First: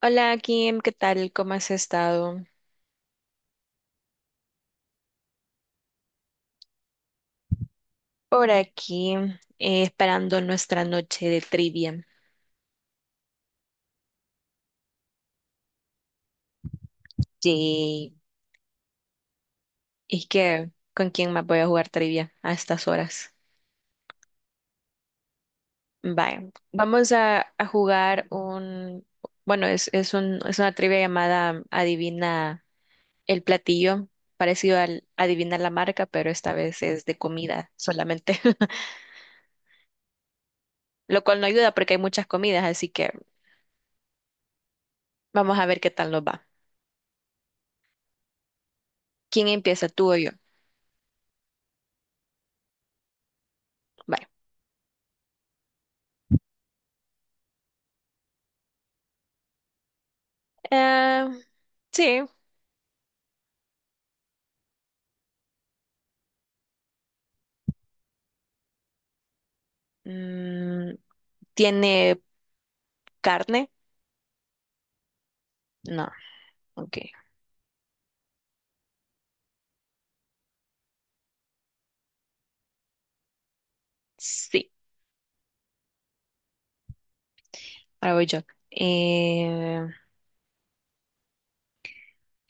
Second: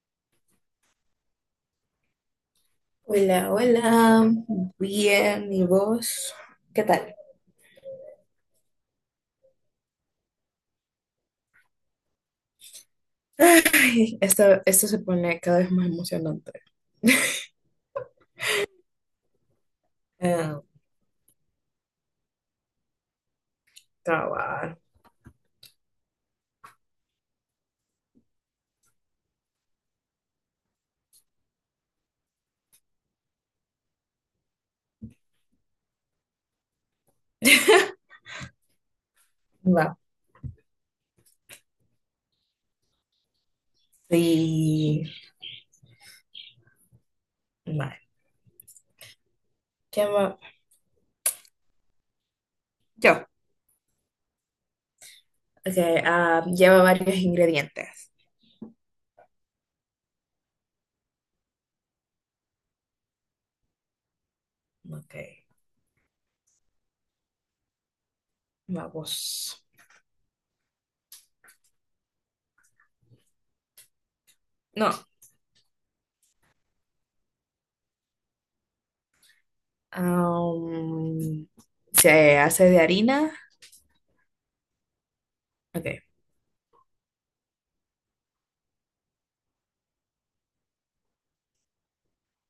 Hola Kim, ¿qué tal? ¿Cómo has estado? Hola, hola, bien, ¿y vos? ¿Qué tal? Por aquí, esperando nuestra noche de trivia. Ay, esto se pone cada vez más emocionante. Sí, es Eh, que ¿con quién más voy a jugar trivia a estas horas? cabal. Vaya, vamos a jugar un, bueno, es un, es una trivia llamada Adivina el platillo, parecido al Adivina la marca, pero esta vez es de comida solamente, Va. lo cual no ayuda porque hay muchas comidas, así que Sí. vamos a ver qué tal nos va. Vale. ¿Quién empieza, ¿Qué tú o yo? va? Yo. Vaya. Ok, lleva varios ingredientes. Eh, sí. Ok, vamos. Mm, ¿tiene carne? No. No, ok. Am, se hace de harina. Sí, Ok. ahora voy yo. Eh,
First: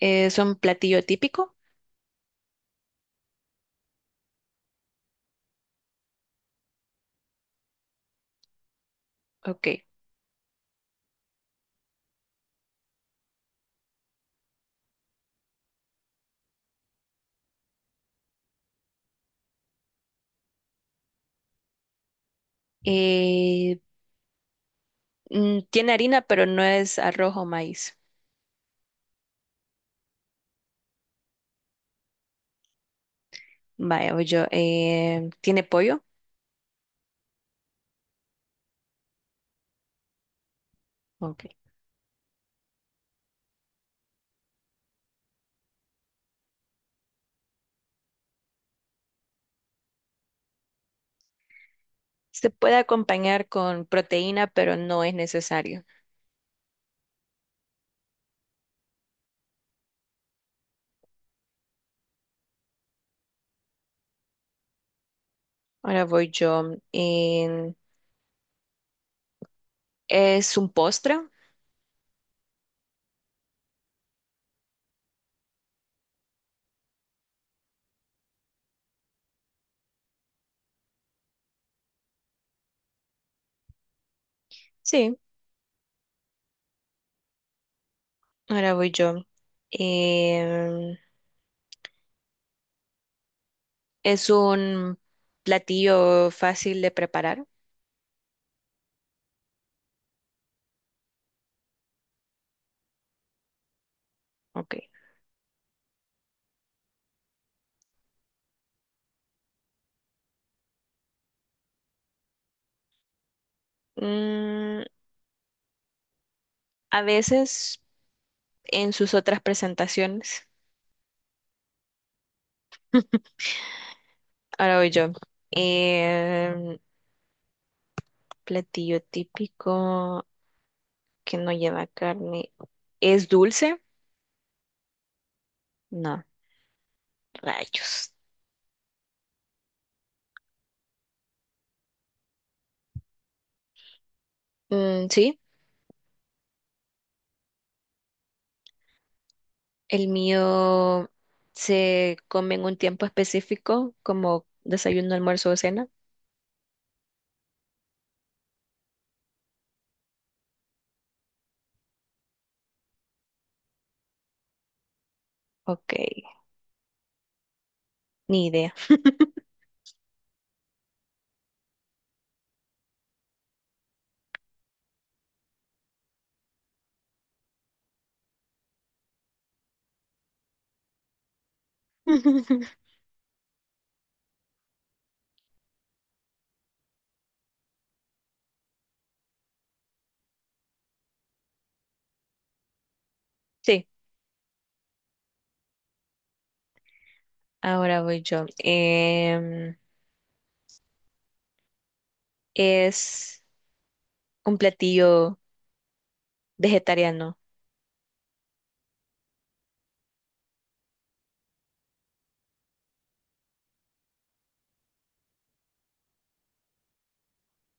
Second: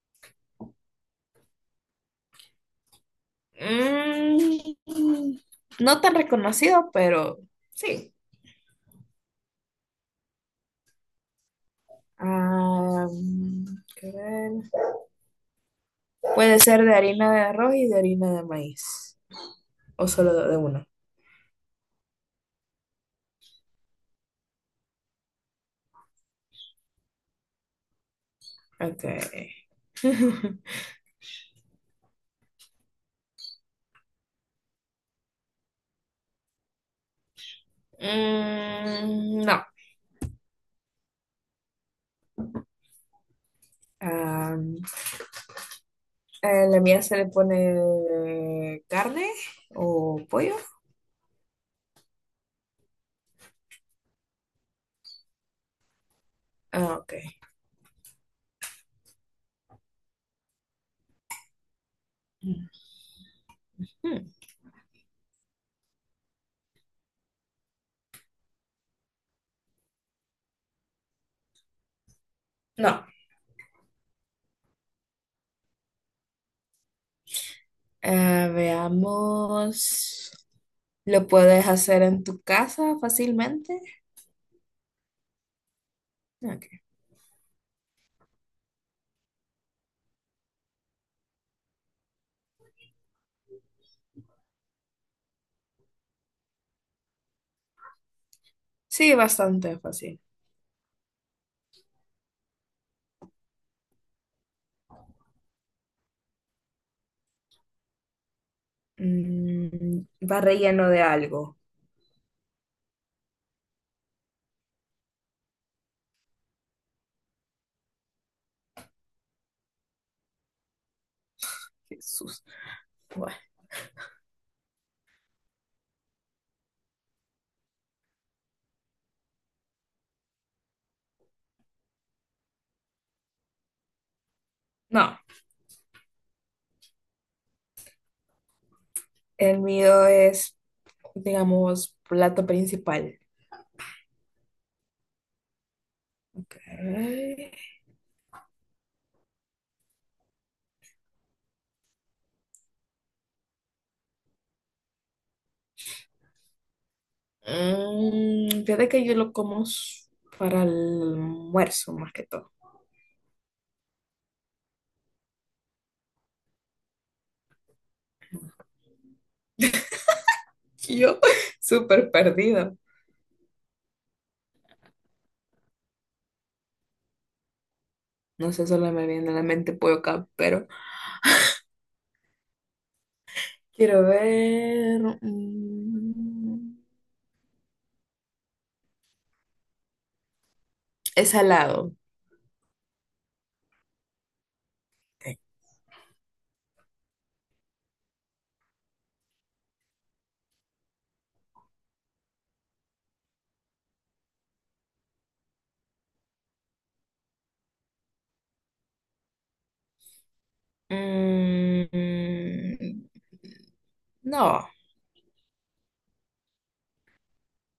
¿Es un platillo típico? Mm, no tan reconocido, pero sí. Ok. Ah, ¿qué ver? Puede ser de harina de arroz y de harina de maíz. O solo de uno. Eh, mm, tiene harina, pero no es arroz o maíz. Ok. Vaya, voy yo. ¿Tiene pollo? No. Ok. Ah, ¿a la mía se le pone carne o pollo. Se puede acompañar con proteína, pero no es necesario. Ah, ok. Mm, Ahora voy yo. ¿Es un postre? No. Ah, veamos. ¿Lo puedes hacer en tu casa fácilmente? Sí, Ok. ahora voy yo. Eh, Es un platillo fácil de preparar. Sí, bastante fácil. Ok. Mm, va relleno de algo. Mm, a veces en sus otras presentaciones, Jesús. Bueno, ahora voy yo. Em, platillo típico que no lleva carne. ¿Es dulce? no, No, rayos. el mío es, digamos, plato principal. Mm, sí, Ok. el mío se come en un tiempo específico, como desayuno, almuerzo o cena. Fíjate que yo lo como para el almuerzo más que todo. Ok, ni idea. Yo, súper perdido. No sé, solo me viene a la mente pollo acá, pero quiero ver. Es salado. Sí, Ok. ahora voy yo. Es un platillo vegetariano. Mm, no,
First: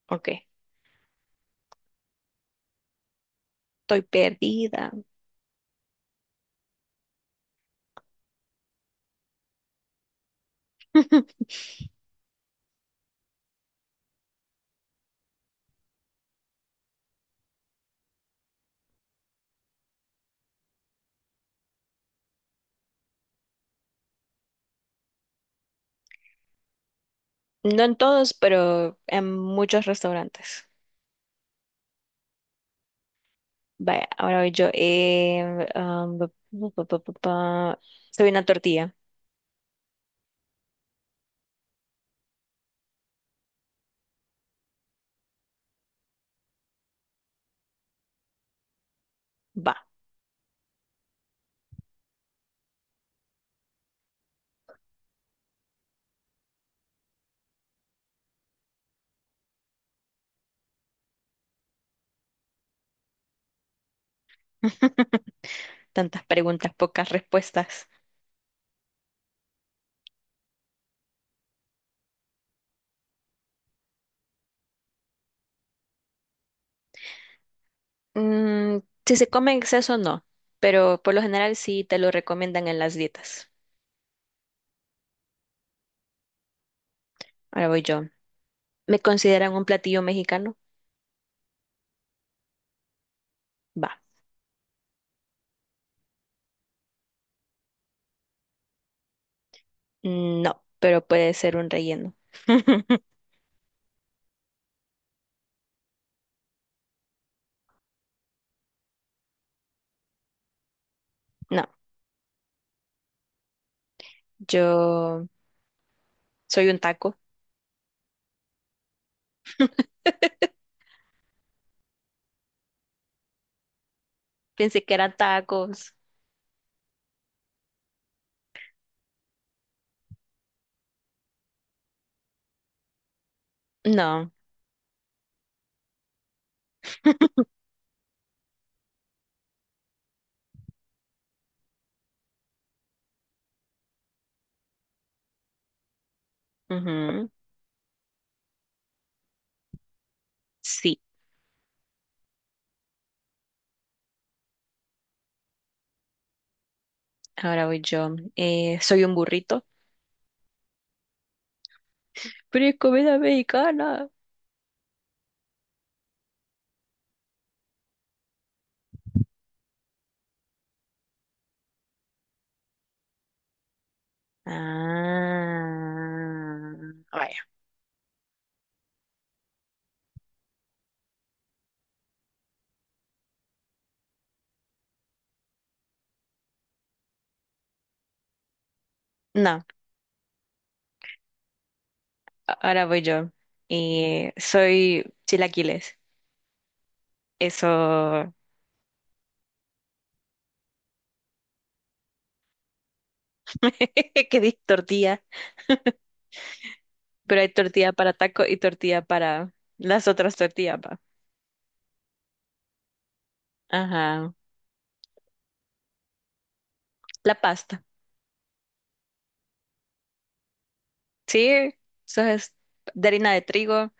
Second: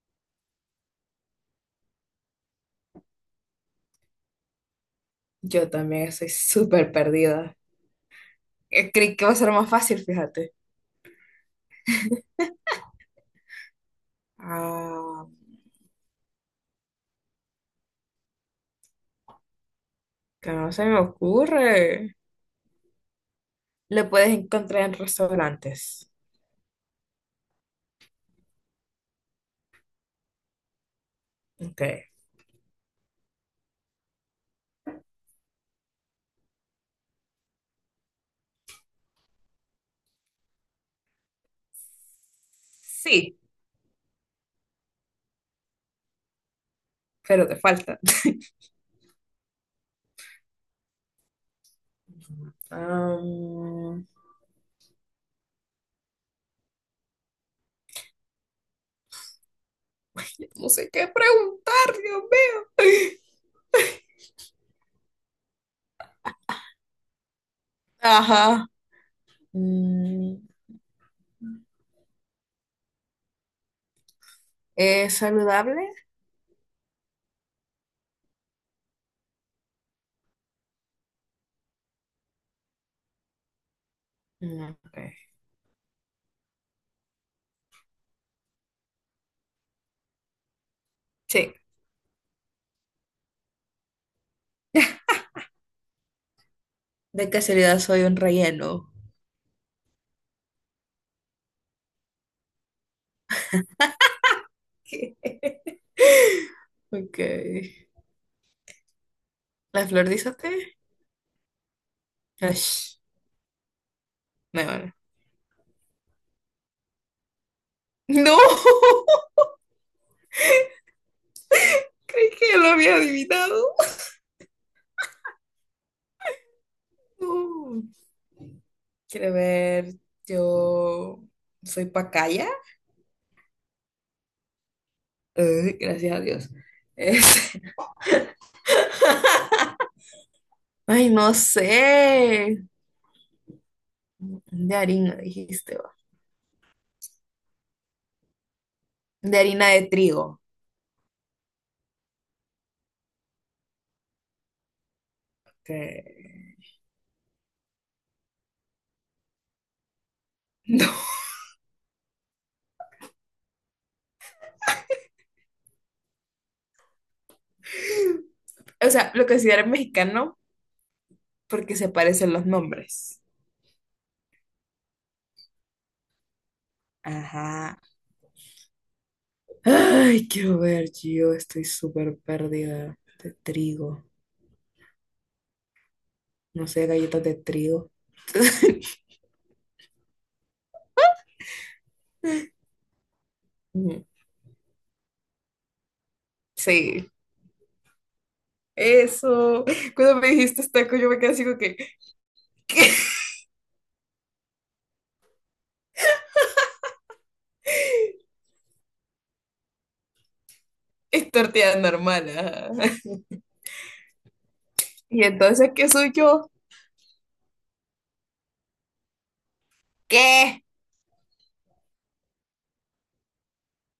Ok, estoy perdida. yo también estoy súper perdida. Creí que va a ser más fácil, fíjate. Ah, que no se me ocurre. Lo puedes encontrar en restaurantes. No en todos, pero en muchos restaurantes. Ok, Vaya, ahora voy yo. Um, bu- bu- bu- bu- bu- bu- Soy una tortilla. sí, pero te falta. Va. Am, No sé qué preguntar, Dios mío. Tantas preguntas, pocas respuestas. Ajá. Mm, ¿es saludable? Mm, si se come en exceso, no, pero por lo general sí te lo recomiendan en las dietas. Mm, ok. Ahora voy yo. ¿Me consideran un platillo mexicano? Sí. Va. De casualidad soy un relleno. Mm, no, pero puede ser un relleno. ¿Qué? Ok. ¿La flor dice té? No. Ash, no, bueno. Yo soy un taco. No, creí que lo había adivinado. Pensé que eran tacos. Uh, quiero ver, yo soy pacaya. No. Ay, gracias a Dios. Es- ay, no sé. De harina, dijiste, va. Ujú. De harina de trigo. Sí, Que- ahora voy yo. Soy un burrito. No. Pero es comida mexicana. O sea, lo considero mexicano porque se parecen los nombres. Ah, vaya. Ajá. Ay, quiero ver, yo estoy súper perdida de trigo. No sé, galletas de trigo. No, ahora voy yo. Mm, Soy chilaquiles. sí, Eso, eso. Cuando me dijiste taco, yo me quedé así como que, ¿qué? que dije tortilla, pero hay tortilla para taco y tortilla para las otras tortillas, va. Es tortilla normal. Ajá. Ajá. ¿Y entonces qué soy yo? La pasta. ¿Qué? Sí, eso es de harina de trigo.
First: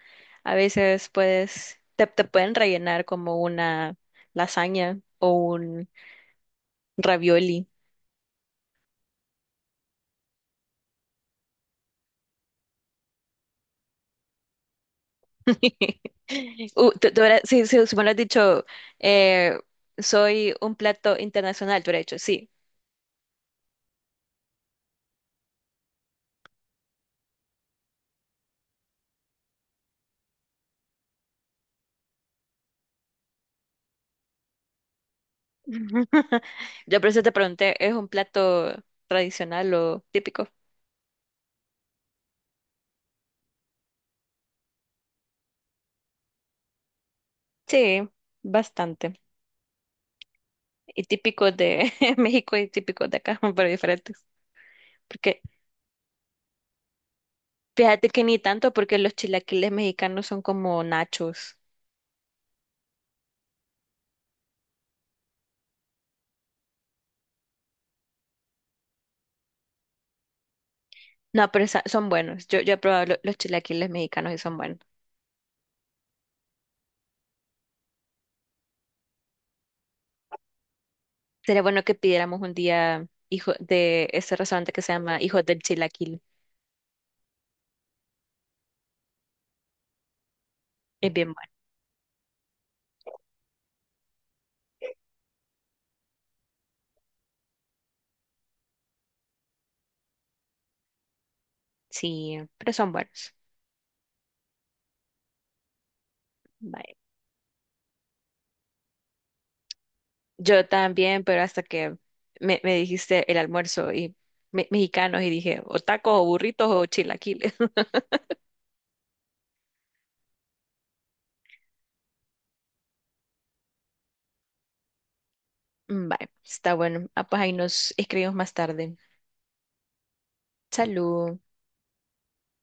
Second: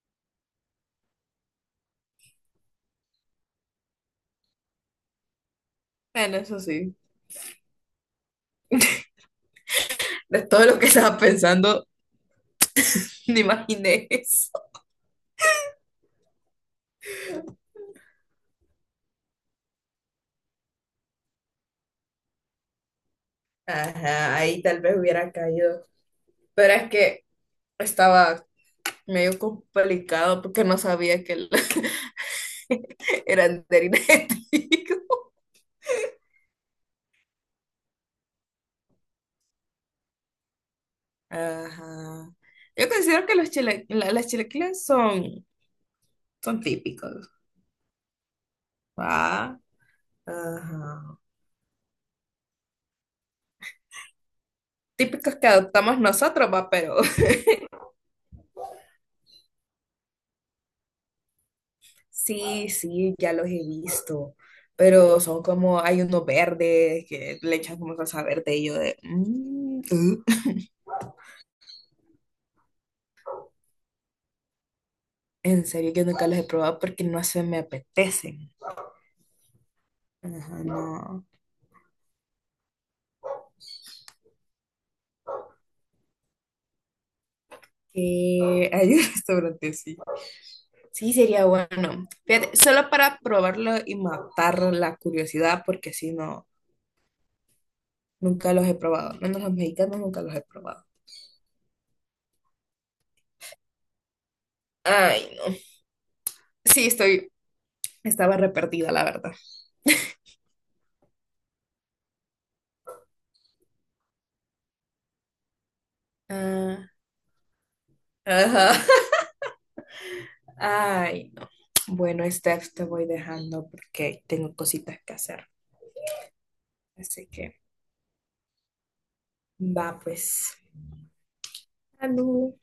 A veces puedes, te pueden rellenar como una lasaña o un Bueno, eso sí. ravioli. De todo lo que estaba pensando, ni imaginé eso. Si, si, si me lo has dicho, eh, soy un plato internacional, tú hubieras dicho, sí. Ajá, ahí tal vez hubiera caído. Pero es que estaba medio complicado porque no sabía que eran de harina de trigo. Yo por eso te pregunté, ¿es un plato tradicional o típico? Ajá. Yo considero que los las chilaquiles son típicos. Sí, bastante. ¿Va? Y Ajá. típico de México y típico de acá, pero diferentes. Típicos Porque que adoptamos nosotros, va, pero fíjate que ni tanto, porque los chilaquiles mexicanos son como nachos. sí, sí, ya los he visto, pero son como, hay unos verdes que le echan como salsa verde y yo de, "Mm". No, pero son buenos. Yo he probado los chilaquiles mexicanos y son buenos. En serio que nunca los he probado porque no se me apetecen. Ajá, no. Sería bueno que pidiéramos un día hijo de ese restaurante que se llama Hijos del Chilaquil. Que hay un restaurante, sí. Sí, Es bien sería bueno. bueno. Fíjate, solo para probarlo y matar la curiosidad porque si no, nunca los he probado. Menos los mexicanos nunca los he probado. Sí, pero son buenos. Ay, no. Sí, Vaya. estoy, estaba re perdida, la verdad. Yo también, pero hasta que me dijiste el almuerzo y mexicanos y dije o tacos o burritos o Ah, chilaquiles. ajá. Ay, no. Bueno, Steph, te voy dejando porque tengo cositas que hacer. Vaya, está bueno. Ah, Así pues ahí que nos escribimos más tarde. va, pues. Salud. Salud.